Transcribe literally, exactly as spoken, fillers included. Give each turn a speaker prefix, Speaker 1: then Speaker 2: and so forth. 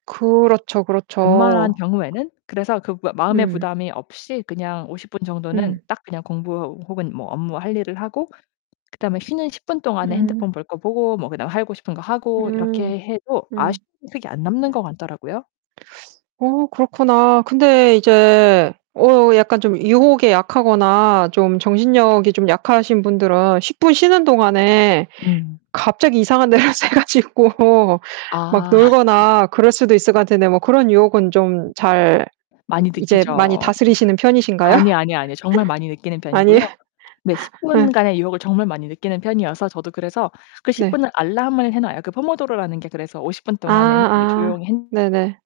Speaker 1: 그렇죠,
Speaker 2: 웬만한
Speaker 1: 그렇죠.
Speaker 2: 경우에는. 그래서 그 마 마음의
Speaker 1: 음.
Speaker 2: 부담이 없이 그냥 오십 분 정도는
Speaker 1: 음.
Speaker 2: 딱 그냥 공부 혹은 뭐 업무 할 일을 하고 그다음에 쉬는 십 분 동안에
Speaker 1: 음.
Speaker 2: 핸드폰 볼 거 보고 뭐 그다음 하고 싶은 거 하고
Speaker 1: 음.
Speaker 2: 이렇게 해도 아쉬
Speaker 1: 음.
Speaker 2: [unintelligible] 이 안 남는
Speaker 1: 음.
Speaker 2: 것 같더라고요.
Speaker 1: 어 그렇구나. 근데 이제 어 약간 좀 유혹에 약하거나 좀 정신력이 좀 약하신 분들은 십 분 쉬는 동안에
Speaker 2: 음.
Speaker 1: 갑자기 이상한 데로 새 가지고 막
Speaker 2: 아.
Speaker 1: 놀거나 그럴 수도 있을 것 같은데 뭐 그런 유혹은 좀 잘 이
Speaker 2: 많이
Speaker 1: 이제 많이
Speaker 2: 느끼죠.
Speaker 1: 다스리시는 편이신가요?
Speaker 2: 아니 아니 아니에요. 정말 많이 느끼는 편이고요
Speaker 1: 아니.
Speaker 2: 네, 십
Speaker 1: 네.
Speaker 2: 분간의 유혹을 정말 많이 느끼는 편이어서 저도 그래서 그 십
Speaker 1: 네.
Speaker 2: 분을 알람을 해 놔요. 그 포모도로라는 게 그래서 오십 분
Speaker 1: 아
Speaker 2: 동안에는 이렇게
Speaker 1: 아.
Speaker 2: 조용히 핸
Speaker 1: 네네.